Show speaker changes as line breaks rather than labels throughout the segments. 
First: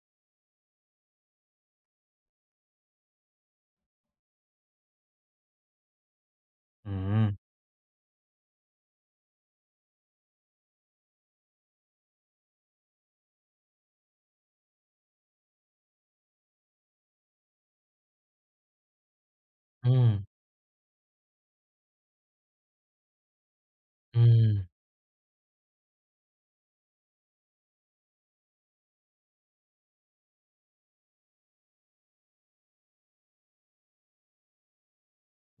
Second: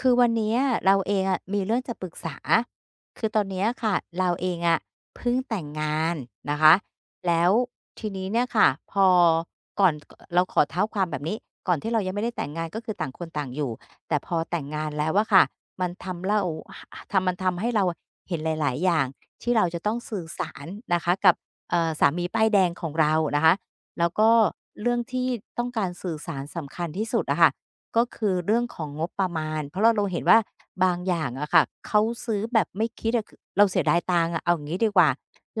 คือวันเนี้ยเราเองอะมีเรื่องจะปรึกษาคือตอนเนี้ยค่ะเราเองอะเพิ่งแต่งงานนะคะ
อืม
แล้วทีนี้เนี่ยค่ะพอก่อนเราขอเท้าความแบบนี้ก่อนที่เรายังไม่ได้แต่งงานก็คือต่างคนต่างอยู่แต่พอแต่งงานแล้วอะค่ะมันทำเราทำมันทำให้เราเห็นหลายๆอย่างที่เราจะ
อื
ต้อง
ม
สื่อสารนะคะกับสามีป้ายแดงของเรานะคะแล้ว
อื
ก็
ม
เรื่องที่ต้องการสื่อสารสำคัญที่สุดอะค่ะ ก็คือเรื่องของงบประมาณเพราะเราเห็นว่าบางอย่างอะค่ะเขาซื้อแบบไม่คิดอะคือเราเสียดายตังค์อะเอาอย่างงี้ดีกว่า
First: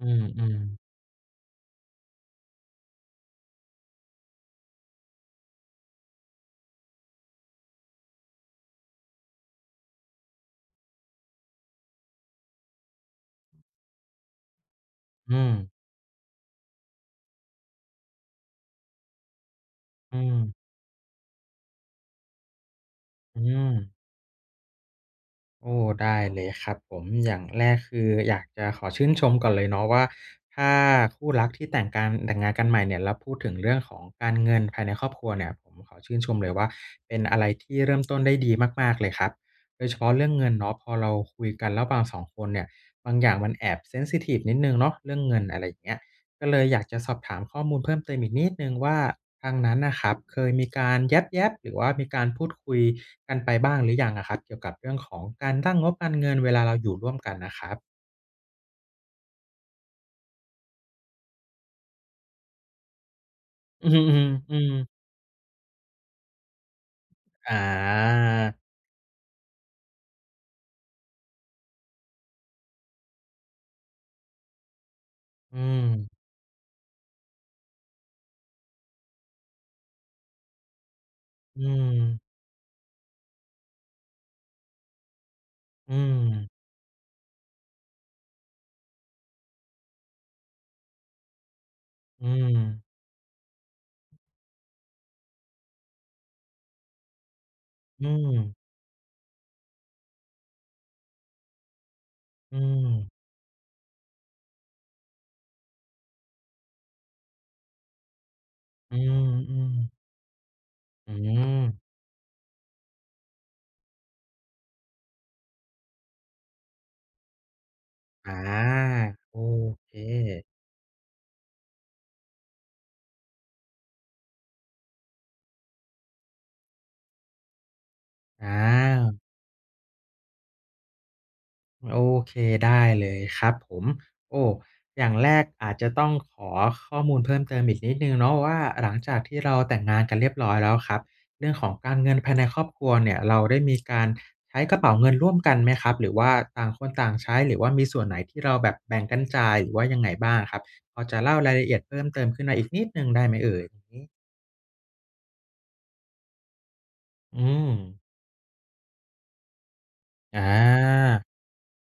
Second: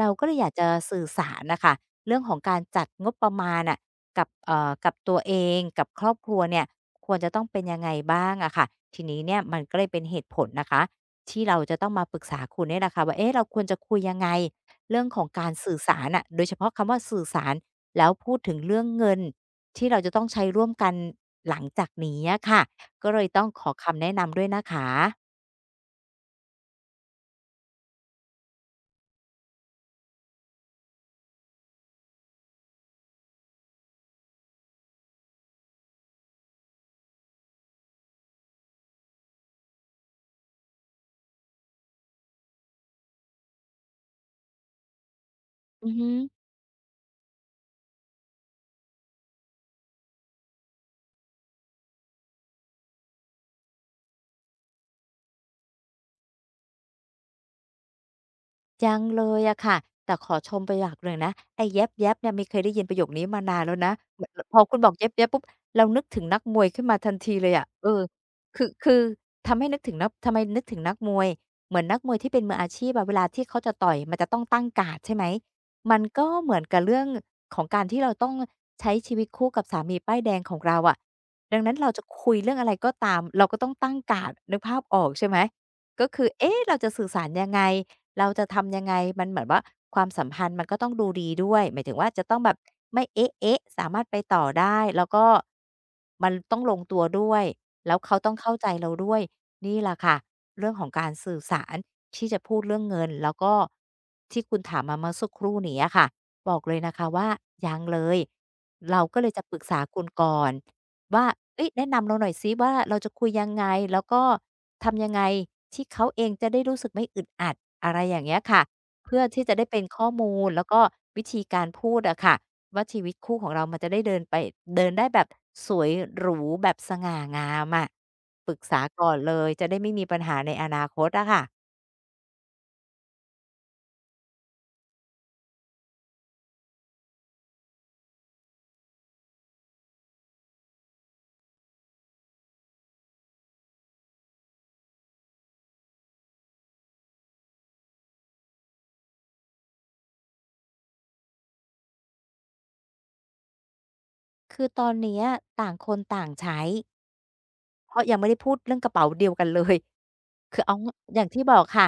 อื
รา
ม
ก็เลย
อื
อยาก
ม
จะสื่อสารน่ะค่ะเรื่องของการจัดงบประมาณน่ะกับกับตัวเองกับครอบครัวเนี่ยควรจะต้องเป็นยังไงบ้างอะค่ะทีนี้เนี่ยมันก็เลยเป็นเหตุผลนะคะที่เราจะต้องมาปรึกษาคุณเนี่ยแหละค่ะว่าเอ๊ะเราควรจะคุยยังไงเรื่องของ
อื
การ
ม
สื่อสารน่ะโดยเฉพาะคำว่าสื่อสารแล้วพูดถึงเรื่องเงินที่เราจะ
อื
ต้อง
ม
ใช้ร่วมกัน หลังจากนี้อะค่ะ ก็เลย
อื
ต้องขอ
ม
คำแนะนำด้วยนะคะ
โอ้ ได้เลยครับผมอย่างแรกคืออยากจะขอชื่นชมก่อนเลยเนาะว่าถ้าคู่รักที่แต่งการแต่งงานกันใหม่เนี่ยแล้วพูดถึงเรื่องของการเงินภายในครอบครัวเนี่ย ผมขอชื่นชมเลยว่าเป็นอะไรที่เริ่มต้นได้ดีมากๆ เลยครับโดยเฉพาะเรื่องเงินเนาะพอเราคุยกันระหว่างสองคนเนี่ยบางอย่างมันแอบเซนซิทิฟนิดหนึ่งเนาะเรื่องเงินอะไรอย่าง
อือ
เงี้ย
ฮึ
ก็เลยอยากจะสอบถามข้อมูลเพิ่มเติมอีกนิดนึงว่าทางนั้นนะครับเคยมีการแย็บๆหรือว่ามีการพูดคุยกันไปบ้างหรือยังอะครับเกี่ยวกับเรื่องของการตั้งงบการเงินเวลาเราอยู่ร่วมกันนะครับ
ยังเลยอะค่ะแต่ขอชมไปอย่างหนึ่งนะไอ้แย็บๆเนี่ยไม่เคยได้ยินประโยคนี้มานานแล้ว
อื
นะเห
ม
มือนลพ
อื
อ
ม
คุณบอกแย็บๆปุ๊บเรานึกถึงนักมวยขึ้นมาทันทีเล
อืม
ย
อา
อะเออคือทำให้นึกถึงนักทำไมนึกถึงนักมวยเหมือนนักมวยที่เป็นมืออาชีพอะเวลาที่เขาจะต่อยมันจะต้องตั้งการ์ดใช่ไหม
อืม
มันก็เหมือนกับเรื่องของการที่เราต้องใช้ชีวิตคู่กับสามีป้ายแดงของเราอะดั
อื
งนั้นเราจะคุย
ม
เรื่องอะไรก็ตามเราก็ต้องตั้งการ์ดนึกภาพออกใช่ไหม
อื
ก็คือ
ม
เอ๊ะเราจะสื่อสารยังไง เราจะทำยังไงมันเหมือนว่าความสัมพันธ์มันก็ต้องดูดีด้วยหมายถึงว่าจะ
อื
ต้องแบบ
ม
ไม่เอ๊ะเอ๊ะสามารถไปต่อได้แล้วก็มันต้องลงตัวด้วยแล้ว
อื
เขาต้อง
ม
เข้าใจเราด้วยนี่แหละค่ะเรื่องของการสื่อสารที่จะพูด
อ
เรื่องเงินแล้วก็ที่คุณถามมาเมื่อสักครู่นี้อะค่ะบอกเลยนะคะว่ายังเลย
ื
เราก็เล
ม
ยจะป
อื
รึก
ม
ษาคุณก่อน
อืม
ว่า
อม
เฮ้ยแนะนำเราหน่อยซิว่าเราจะคุยยังไงแล้วก็ทำยังไงที่เขาเองจะได้รู้สึกไม่อึดอัดอะไรอย่าง
อ่า
เงี้ยค่ะเพื่อ
โอ
ที่จะได้เป็น
เค
ข้อมูลแล้วก็วิธีการพูดอะค่ะว่าชีวิตคู่ของเรามันจะได้เดินไปเดินได้แบบสวยหรูแบบสง่างามอะป
อ
รึกษาก่อน
า
เลยจะได้ไม่มีปัญหาในอนาคตอะค่ะ
โอเคได้เลยครับผมโอ้อย่างแรกอาจจะต้องขอข้อมูลเพิ่มเติมอีกนิดหนึ่งเนาะว่าหลังจากที่เราแต่งงานกันเรียบร้อยแล้วครับเรื่องของการเงินภายในครอบครัวเนี่ยเราได้มีการใช้กระเป๋าเงินร่วมกันไหมครับหรือว่าต่างคนต่างใช้หรือว่ามีส่วนไหนที่เราแบบแบ่งกันจ่ายหรือว่ายังไงบ้างอะครับพอจะเล่ารายละเอียดเพิ่มเติมขึ้นมาอีกนิดหนึ่งได้ไหมเอ่ยอย่างงี้
คือตอนเนี้ยต่างคนต่างใช้
อืม
เพราะยังไม่ได้พูดเรื่องกระเป๋าเดียวกันเลย
อ
คือเอาอ
า
ย่างที่บอกค่ะ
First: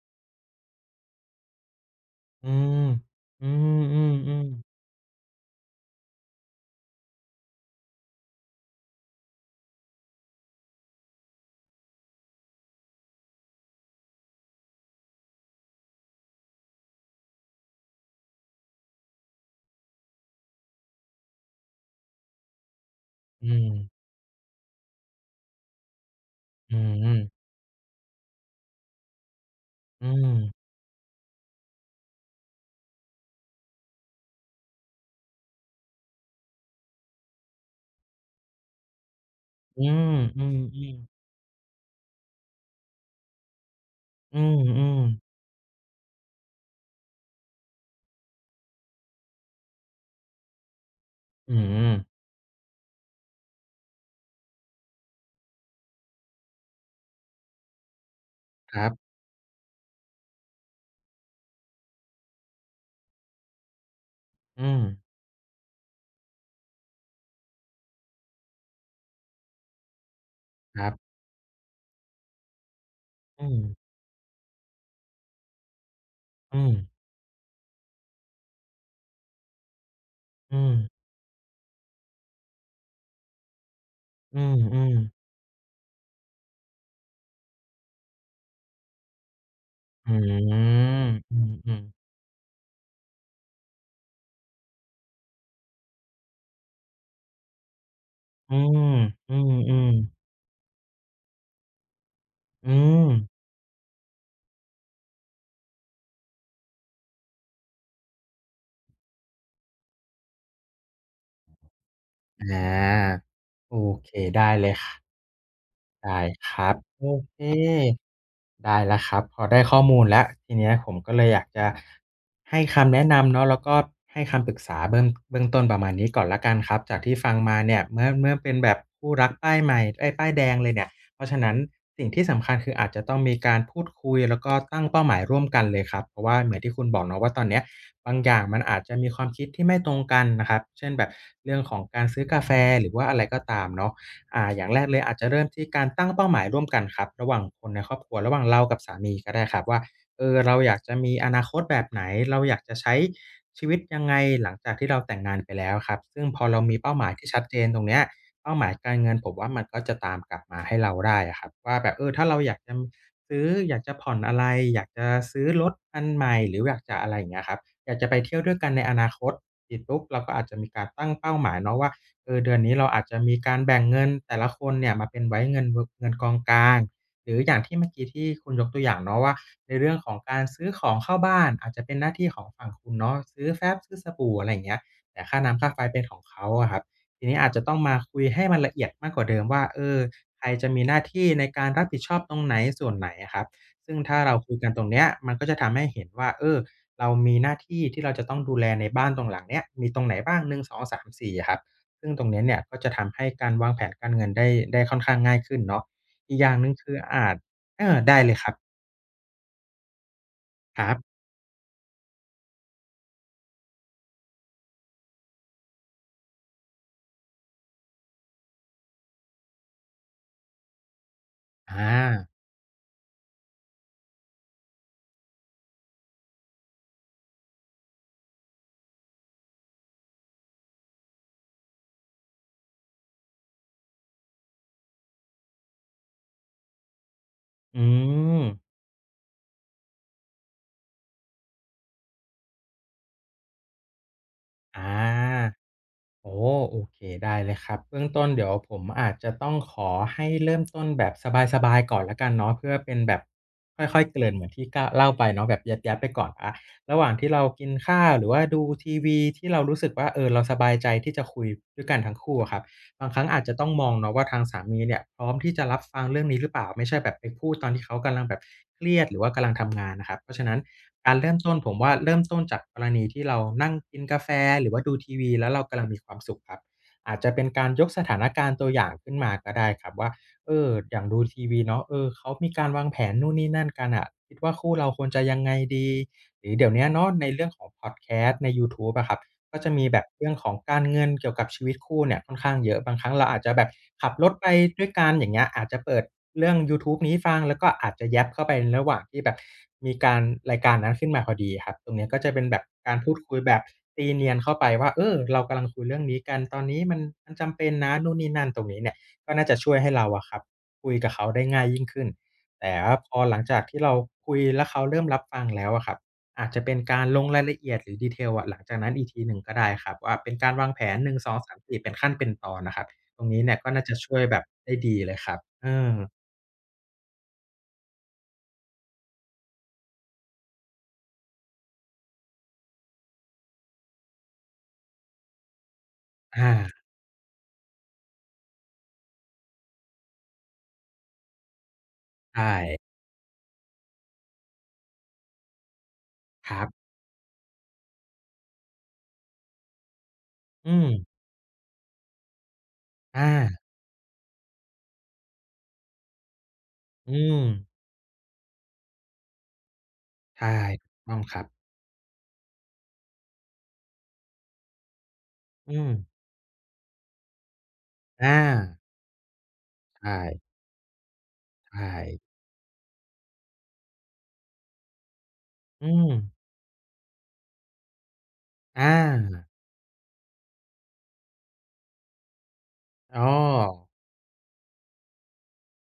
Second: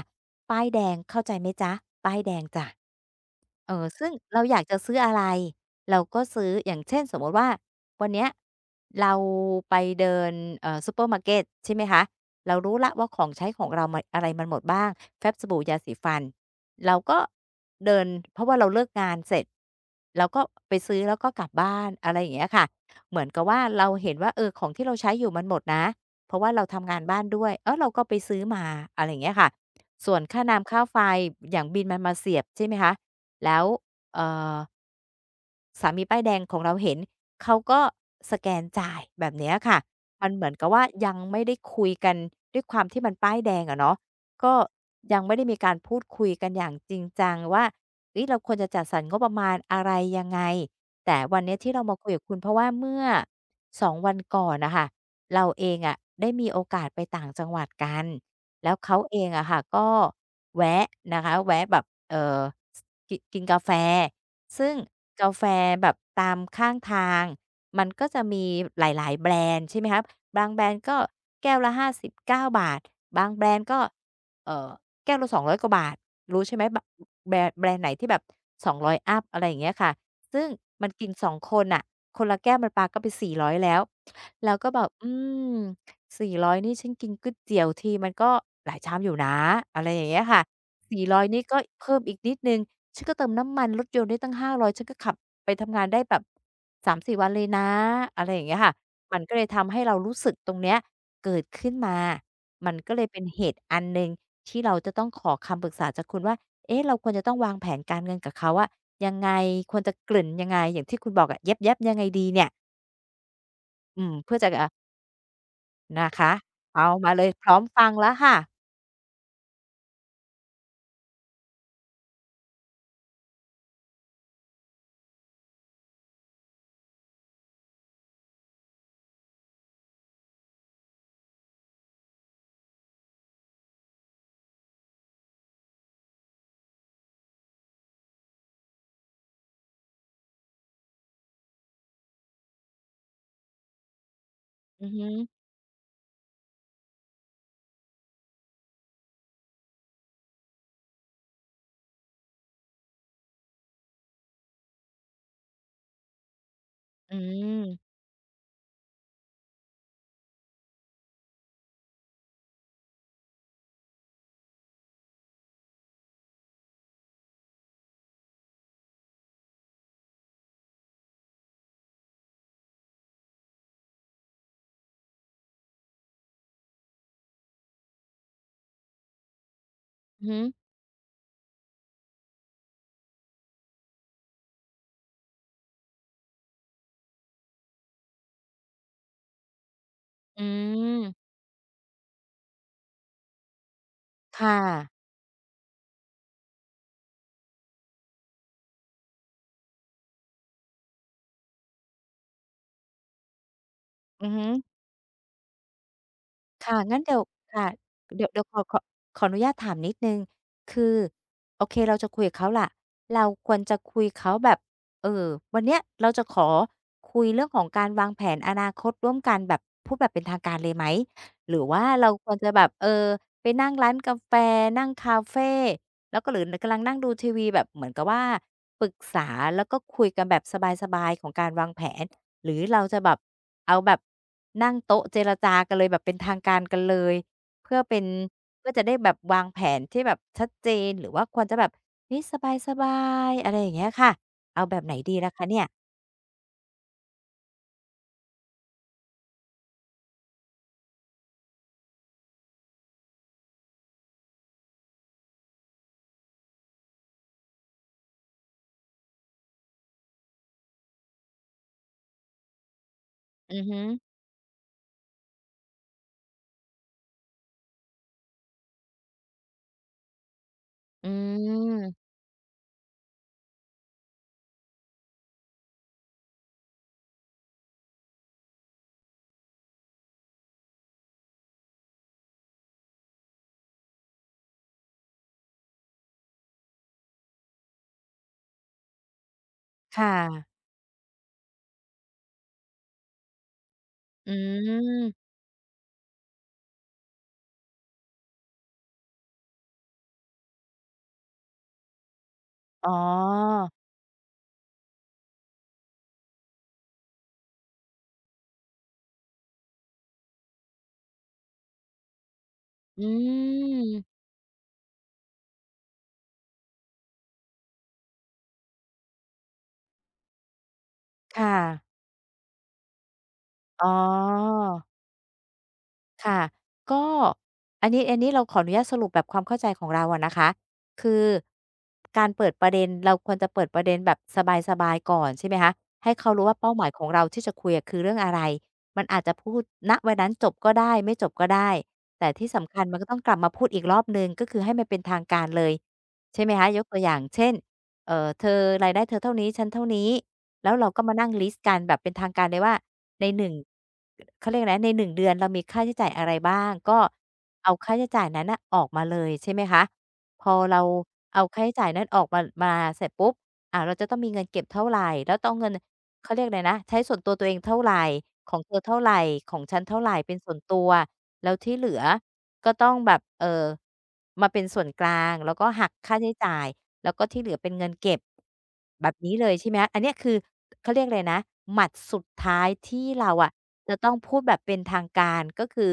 ป้ายแดงเข้าใจไหมจ๊ะป้ายแดง
อื
จ้ะ
มอื
เออ ซึ่งเรา
ม
อยากจะ
ๆๆ
ซื้ออะไรเราก็ซื้ออย่างเช่นสมมุติว่าวันเนี้ยเราไปเดินซูเปอร์มาร์เกตใช่ไหมคะ เรารู้แล้วว่าของใช้ของเรามอะไรมันหมดบ้างแฟ้มสบู่ยาสีฟันเราก็เดินเพราะว่าเราเลิกงานเสร็จเราก็ไปซื้อแล้วก็กลับบ้านอะไรอย่างเงี้ยค่ะ เหมือนกับ
อื
ว่า
ม
เราเห็นว่าเออของที่เราใช้อยู่มันหมดนะเพราะว่าเรา
อื
ทำ
ม
งาน
อืม
บ้านด้วยเออเราก็ไปซื้อมาอะไรอย่างเงี้ยค่ะ
อื
ส่วน
ม
ค่าน้ำค่าไฟอย่างบิลมันมาเสียบใช่ไหมคะแล้วเอ่อ สามีป้ายแดงของเราเห็นเขาก็สแกนจ่ายแบบเนี้ยค่ะ
อืม
มันเห
อื
มือน
ม
กับ
อ
ว่ายังไม่ได้คุยกันด้วยความที่มันป้ายแดงอะเนาะ
ื
ก็
มอืม
ยังไม่ได้มีการพูดคุยกันอย่างจริงจังว่าเฮ้ยเราควรจะจัดสรรงบประมาณอะไรยังไงแต่วัน
อื
เนี้ย
ม
ที่
อื
เรา
ม
มาคุยกับคุณเพราะว่าเมื่อ2วันก่อนน่ะค่ะเราเองอะได้มีโอกาสไปต่างจังหวัดกันแล้
ค
ว
รั
เขา
บ
เองอะค่ะก็แวะนะคะแวะแบบเอ่อกินกาแฟ ซึ่
อื
ง
ม
กาแฟแบบตามข้างทางมันก็จะมีหลายๆแบรนด์ใช่ไหมครับบางแบรน
ค
ด์
รั
ก็
บ
แก้วละห้าสิบเก้าบาทบางแบ
อื
รน
ม
ด์ก็เอ่อแก้วละสองร้อยกว่าบาทรู้ใช่
อื
ไหม
ม
บแบรนด์ไหนที่แบบสองร้อยอัปอะไรอย่างเงี้ยค่ะซึ่ง
อืม
มันกินสองคนน่ะคนละแก้วมันปาเข้าไปสี่ร้อยแล้ว
อื
เรา
ม
ก็
อื
แบบ
ม
อืมสี่ร้อยนี่ฉันกินก๋วยเตี๋ยวทีมันก็หลายชามอยู่นะอะไรอย่าง
อื
เงี้ยค่ะ
ม
สี่ร้อย
อื
นี่ก็
ม
เพิ่มอีกนิดหนึ่ง ฉันก็เติมน้ำมันรถยนต์ได้ตั้ง500ฉันก็ขับไปทำงานได้แบบ3-4วันเลยนะอะไรอย่าง
อื
เงี้ยค่ะ
ม
มันก็
อื
เลย
มอืม
ทำ
อื
ให้เรารู้
ม
สึกตรงเนี้ยเกิดขึ้นมา
อ
มันก็เลยเป็น
ม
เหตุอันหนึ่งที่เราจะต้องขอคำปรึกษาจากคุณว่า เอ๊ะเราควรจะต้องวางแผนการเงินกับเขาอะยังไงควรจะกลืนยังไงอย่างที่คุณบอกอะแย็บๆยังไงดีเนี่ย
อาโอ
อื
เค
มเพื่อจะ
ได้เล
อ่า
ยคะ
นะ
ได้
คะ
ครับ
เอา
โอ
มาเลย
เค
พร้อมฟังแล้วค่ะ
ได้แล้วครับพอได้ข้อมูลแล้วทีเนี้ยผมก็เลยอยากจะให้คำแนะนำเนาะแล้วก็ให้คำปรึกษาเบื้องต้นประมาณนี้ก่อนแล้วกันครับจากที่ฟังมาเนี่ยเมื่อเป็นแบบคู่รักป้ายใหม่เอ๊ยป้ายแดงเลยเนี่ยเพราะฉะนั้นสิ่งที่สำคัญคืออาจจะต้องมีการพูดคุยแล้วก็ตั้งเป้าหมายร่วมกันเลยครับเพราะว่าเหมือนที่คุณบอกเนาะว่าตอนเนี้ยบางอย่างมันอาจจะมีความคิดที่ไม่ตรงกันนะครับเช่นแบบเรื่องของการซื้อกาแฟหรือว่าอะไรก็ตามเนาะ อ่าอย่างแร
อื
ก
อ
เลย
ฮึ
อาจจะเริ่มที่การตั้งเป้าหมายร่วมกันครับระหว่างคนในครอบครัวระหว่างเรากับสามีก็ได้ครับว่าเออเราอยากจะมีอนาคตแบบไหนเราอยากจะใช้ชีวิตยังไงหลังจากที่เราแต่งงานไปแล้วครับซึ่งพอเรามีเป้าหมาย
อื
ที่ชัดเจ
ม
นตรงเนี้ยเป้าหมายการเงินผมว่ามันก็จะตามกลับมาให้เราได้อะครับว่าแบบเออถ้าเราอยากจะซื้ออยากจะผ่อนอะไรอยากจะซื้อรถอันใหม่หรืออยากจะอะไรอย่างเงี้ยครับอยากจะไปเที่ยวด้วยกันในอนาคตเสร็จปุ๊บเราก็อาจจะมีการตั้งเป้าหมายเนาะว่า เออเดือนนี้เราอาจจะมีการแบ่งเงินแต่ละคนเนี่ยมาเป็นไว้เงินกองกลางหรืออย่างที่เมื่อกี้ที่คุณยกตัวอย่างเนาะว่าในเรื่องของ
อือฮึ
การซื้อของเข้าบ้านอาจจะเป็นหน้าที่ของฝั่งคุณเนาะซื้อแฟ้มซื้อสบู่อะไรอย่างเงี้ยแต่ค่าน้ำค่าไฟเป็นของเขาอะครับทีนี้อาจจะต้องมาคุยให้มันละเอียดมากกว่าเดิมว่าเออ
อื
ใครจะมีหน้า
ม
ที่ในการรับผิดชอบตรงไหนส่วนไหนอะครับซึ่งถ้าเราคุ
ค่ะ
ยกันตรงเนี้ยมันก็จะทำให้เห็นว่าเออเรามีหน้าที่ที่เราจะต้องดูแลในบ้านตรงหลังเนี้ยมีตรงไหนบ้าง1 2 3 4องสามสี่อะครับ ซึ่งตรงเนี้ยเนี่ยก็จะทำให้การวางแผนการ
อื
เงิ
อ
น
ฮึ
ได้ค่อนข้างง่ายขึ้นเนาะอีกอย่างหนึ่ง
ค่ะ
คือ
งั้นเดี๋ยว
อาจ
ค่ะ
เออได้
เดี๋ยว
เลย
เดี๋ย
ค
ว
รั
ข
บ
อขอขออนุญาตถามนิดหนึ่งคื
ครั
อ
บ
โอเคเราจะคุยกับเขาล่ะเราควรจะคุยเขาแบบเอ่อวันเนี้ยเราจะขอคุยเรื่องของการวางแผนอนาคตร่วมกันแบบพูดแบบเป็นทางการเลยไหมหรือว่า
อา
เราควรจะแบบเออไปนั่งร้านกาแฟนั่งคาเฟแล้วก็หรือนกำลังนั่งดูทีวีแบบเหมือนกับว่าปรึกษาแล้วก็คุยกันแบบสบายๆของการวางแผน หรือเราจะแบบเอาแบบนั่งโต๊ะเจรจากันเลยแบบเป็นทางการกันเลยเพื่
อื
อเป็น
ม
เพื่อจะได้แบบวางแผนที่แบบชัดเจนหรือว่าควรจะแบบนี้ยสบายๆอะไรอย่างเงี้ยค่ะเอาแบบไหน
อา
ดีล่ะคะเนี่ย
โอ้โอเคได้เลยครับเบื้องต้นเดี๋ยวผมอาจจะต้องขอให้เริ่มต้นแบบสบายๆก่อนแล้วกันเนาะเพื่อเป็นแบบค่อยๆเกริ่นเหมือนที่ก้าวเล่าไปเนาะแบบยับๆไปก่อนอาระหว่างที่เรากินข้าวหรือว่าดูทีวีที่เรารู้สึกว่าเออเราสบายใจที่จะคุยด้วยกันทั้งคู่อะครับ บางครั้งอาจจะ
อือ
ต้อง
ฮึ
มองเนาะว่าทางสามีเนี่ยพร้อมที่จะรับฟังเรื่องนี้หรือเปล่าไม่ใช่แบบไปพูดตอนที่เขากำลังแบบเครียดหรือว่ากำลังทำงานนะครับเพราะฉะนั้น
อื
การเริ่มต้นผมว่า
ม
เริ่มต้นจากกรณีที่เรานั่งกินกาแฟหรือว่าดูทีวีแล้วเรากำลังมีความสุขครับอาจจะเป็นการยกสถานการณ์ตัวอย่างขึ้นมาก็ได้ครับว่าอย่างดูทีวีเนาะเขามีการวางแผนนู่นนี่นั่นกันน่ะคิดว่าคู่เราควรจะยังไงดีหรือเดี๋ยวเนี้ยเนาะในเรื่องของพอดแคสต์ในยูทูบอะครับ ก็จะมีแบบ
ค่ะ
เรื่องของการเงินเกี่ยวกับชีวิตคู่เนี่ยค่อนข้างเยอะบางครั้งเราอาจจะแบบขับร
อื
ถไปด้วยกันอ
ม
ย่างเงี้ยอาจจะเปิดเรื่องยูทูบนี้ฟังแล้วก็อาจจะ yap เข้าไปในระหว่างที่แบบมีการรายการนั้นขึ้นมาพอดีครับตรงเนี้ยก็จะเป็นแบบ
อ๋
การพูดคุยแบ
อ
บตีเนียนเข้าไปว่าเรากำลังคุยเรื่องนี้กันตอนนี้มันจำเป็นนะนู่นนี่นั่นตรงนี้เนี่ยก็น่าจะช่วยให้เราอะครับคุยกับเขาได้ง่ายยิ่งขึ้นแต่ว่า
อื
พอหลังจากที่เรา
ม
คุยแล้วเขาเริ่มรับฟังแล้วอะครับ อาจจะเป็นการลงรายละเอียดหรือดีเทลอะหลังจากนั้นอีกทีหนึ่งก็ได้ครับว่าเป็นการวางแผนหนึ่งสองสา
ค่ะ
มสี่เป็นขั้นเป็นตอนน่ะครับตรงนี้เนี่ยก็น่า
อ๋อ
จะช่วยแบบได้ดีเลยครับ
ค่ะก็อันนี้เราขออนุญาตสรุปแบบความเข้าใจของเราอะนะคะคือการเปิดประเด็นเราควรจะเปิดประเด็นแบบสบายๆก่อนใช่ไหมคะให้เขารู้
อา
ว่าเป้าหมายของเราที่จะคุยอะคือเรื่องอะไรมันอาจจะพูดณวันนั้นจบก็ได้ไม่จบก็ได้แต่
ใช
ที่สำคัญ
่
มันก็ต้องกลับมาพูดอีกรอบหนึ่งก็คือให้มันเป็นทางการเลยใช่ไห
ค
ม
รั
คะยก
บ
ตัวอย่างเช่นเธอรายได้เธอเท่านี้ฉันเท่านี้
อื
แล้วเราก็มา
ม
นั่งลิสต์กันแบบเป็นทางการเลยว่า ใน
อา
หนึ่งเขาเรียกอะไรนะในหนึ่งเดือนเรามีค่าใช้จ่ายอะไรบ้างก็
อืม
เอาค่าใช้จ่ายนั้นน่ะออกมาเลยใช่ไหมคะพ
ใช่
อเรา
ถูกต้องค
เอา
รับ
ค่าใช้จ่ายนั้นออกมามาเสร็จปุ๊บอ่าเราจะต้องมีเงินเก็บเท่าไรแล้วต้องเงิน
อืม
เขาเรียกอะไรนะใช้ส่วนตัวตัวเองเท่าไร
อา
ของเธอเท่าไรของฉันเท่าไร
ใช่
เป็นส่วนตัวแล้วที่เห
ใช่
ลือก็ต้องแบบมาเป็นส่วนกลางแล้วก็หั
อื
ก
ม
ค่าใช้จ่าย แล้วก็ที่เหลือเป็นเงินเก็บ
อา
แบบนี้เลยใช่ไหมคะอันเนี้ยคือเขาเรียกอะไรนะหมัดสุดท้ายที่
อ้อ
เราอะจะต้องพูดแบบเป็นทางการก็คือ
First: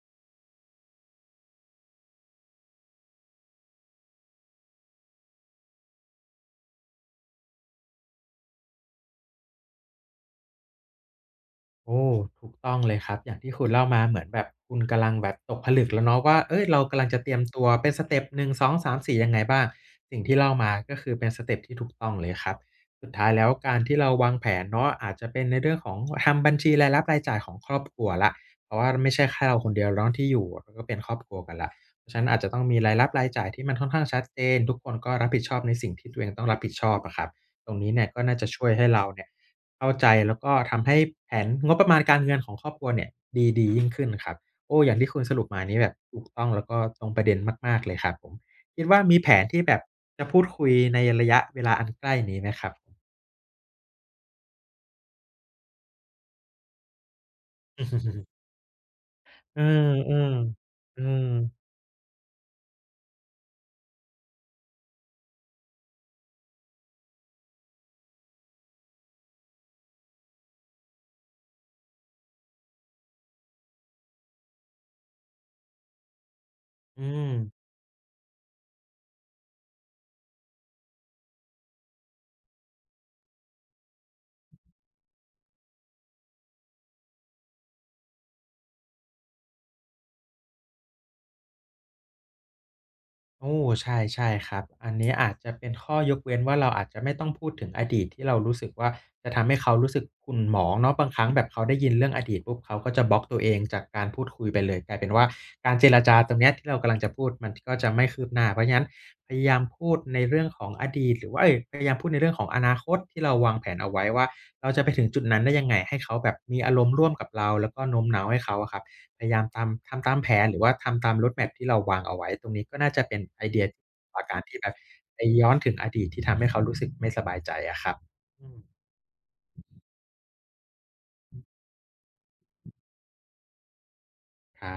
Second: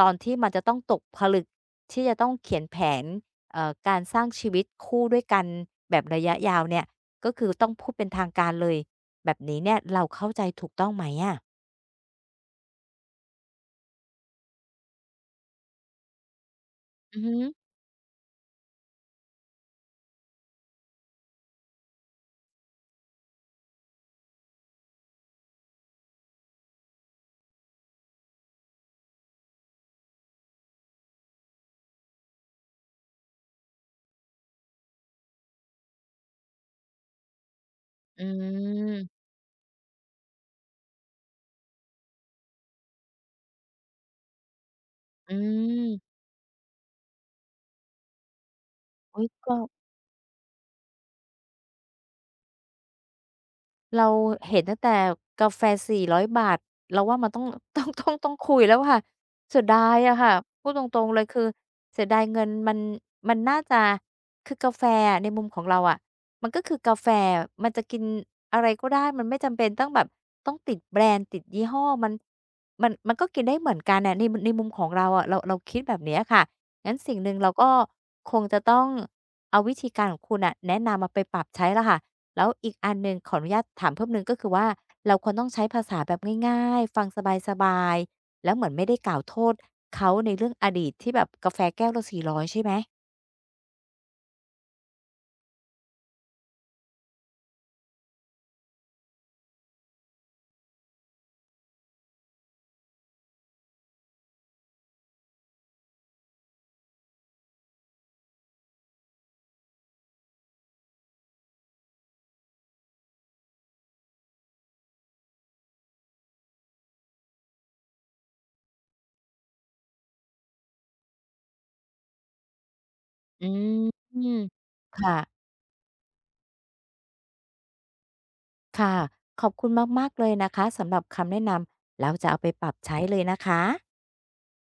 ตอนที่มันจะต้องตกผลึกที่จะต้องเขียนแผนเอ่อการสร้างชีวิตคู่ด้วยกันแบบระยะยาวเนี่ยก็คือต้องพูดเป็นทางการเลยแบบนี้เนี่ยเราเข้าใจถูกต้องไหมอะ
โอ้ถูกต้องเลยครับอย่างที่คุณเล่ามาเหมือนแบบคุณกำลังแบบตกผลึกแล้วเนาะว่าเอ้ยเรากำลัง
อื
จะ
อ
เต
ฮึ
รียมตัวเป็นสเต็ปหนึ่งสองสามสี่ยังไงบ้างสิ่งที่เล่ามาก็คือเป็นสเต็ปที่ถูกต้องเลยครับสุดท้ายแล้วการที่เราวางแผนเนาะอาจจะเป็นในเรื่องของทำบัญชีรายรับรายจ่ายของครอบครัวแล้วเพราะว่าไม่ใช่แค่เราคนเดียวเนาะที่อยู่แล้วก็เป็นครอบครัวกันแล้วเพราะฉะนั้นอาจจะต้องมีรายรับรายจ่ายที่มันค่อนข้างชัดเจนทุกคนก็รับผิดชอบในสิ่งที่ตัวเองต้องรับผิดชอบอะครับ ตรงนี้เนี่ยก็
อื
น่าจะช่วยให้เราเนี่
ม
ยเข้าใจแล้วก็ทำให้แผนงบประมาณการเงินของครอบครัวเนี่ยดีดียิ่งขึ้นครับโอ้อย่างที่คุณ
อื
สรุปมานี้แบบ
ม
ถูกต้องแล้วก็ตรงประเด็นมากๆเลยครับผมคิดว่ามี
อุ๊ย
แผน
ก็
ที่แบบจะพูดคุยในระยะเวลาอันใกล้นี้ไหมครับ
เราเห็นตั้งแต่กาแฟ฿400เราว่ามันต้อง ต้อง คุยแล้วค่ะเสี
เออ
ยดาย
ๆอื
อะ
ม
ค่ะพูดตรงๆเลยคือเสียดายเงินมันมันน่าจะคือกาแฟอะในมุมของเราอะมันก็คือกาแฟมันจะกินอะไรก็ได้มันไม่จำเป็นต้องแบบต้องติดแบรนด์ติดยี่ห้อมันก็กินได้เหมือนกันน่ะในมุมของเราอะเราคิดแบบเนี้ยค่ะงั้น
อื
สิ่งห
ม
นึ่งเราก็คงจะต้องเอาวิธีการของคุณน่ะแนะนำมาไปปรับใช้แล้วค่ะ แล้วอีกอันหนึ่งขออนุญาตถามเพิ่มหนึ่งก็คือว่าเราควรต้องใช้ภาษาแบบง่ายๆฟังสบายๆแล้วเหมือนไม่ได้กล่าวโทษเขาในเรื่องอดีตที่แบบกาแฟแก้วละ400ใช่ไหม
โอ้ใช่ใช่ครับอันนี้อาจจะเป็นข้อยกเว้นว่าเราอาจจะไม่ต้องพูดถึงอดีตที่เรารู้สึกว่าจะทำให้เขารู้สึกขุ่นหมองเนาะบางครั้งแบบเขาได้ยินเรื่องอดีตปุ๊บเขาก็จะบล็อกตัวเองจากการพูดคุยไปเลยกลายเป็นว่าการเจรจาตรงเนี้ยที่เรากำลังจะพูดมันก็จะไม่คืบหน้าเพราะฉะนั้นพยายามพูดในเรื่องของอดีตหรือว่าเอ๊ยพยายามพูดในเรื่องของอนาคตที่เราวางแผนเอาไว้ว่าเราจะไปถึงจุดนั้นได้ยังไงให้เขาแบบมีอารมณ์ร่วมกับเราแล้วก็โน้มน้าวให้เขาอะครับ พยายามตามทำตามแผนหรือว่าทำตาม road map ที่เราวางเอาไว้ตรงนี้ก็น่าจะเป็นไอ
อื
เดียอากา
ม
รที่แบบ
ค่ะ
ไปย้อนถึงอดีตที่ทำให้เขารู้สึกไม่สบายใจอะครับอืม
ค่ะขอบคุณมากๆเลยนะคะสำหรับคำแนะนำแล้วจะเอาไปปรับใช้เลยนะคะ
ครับ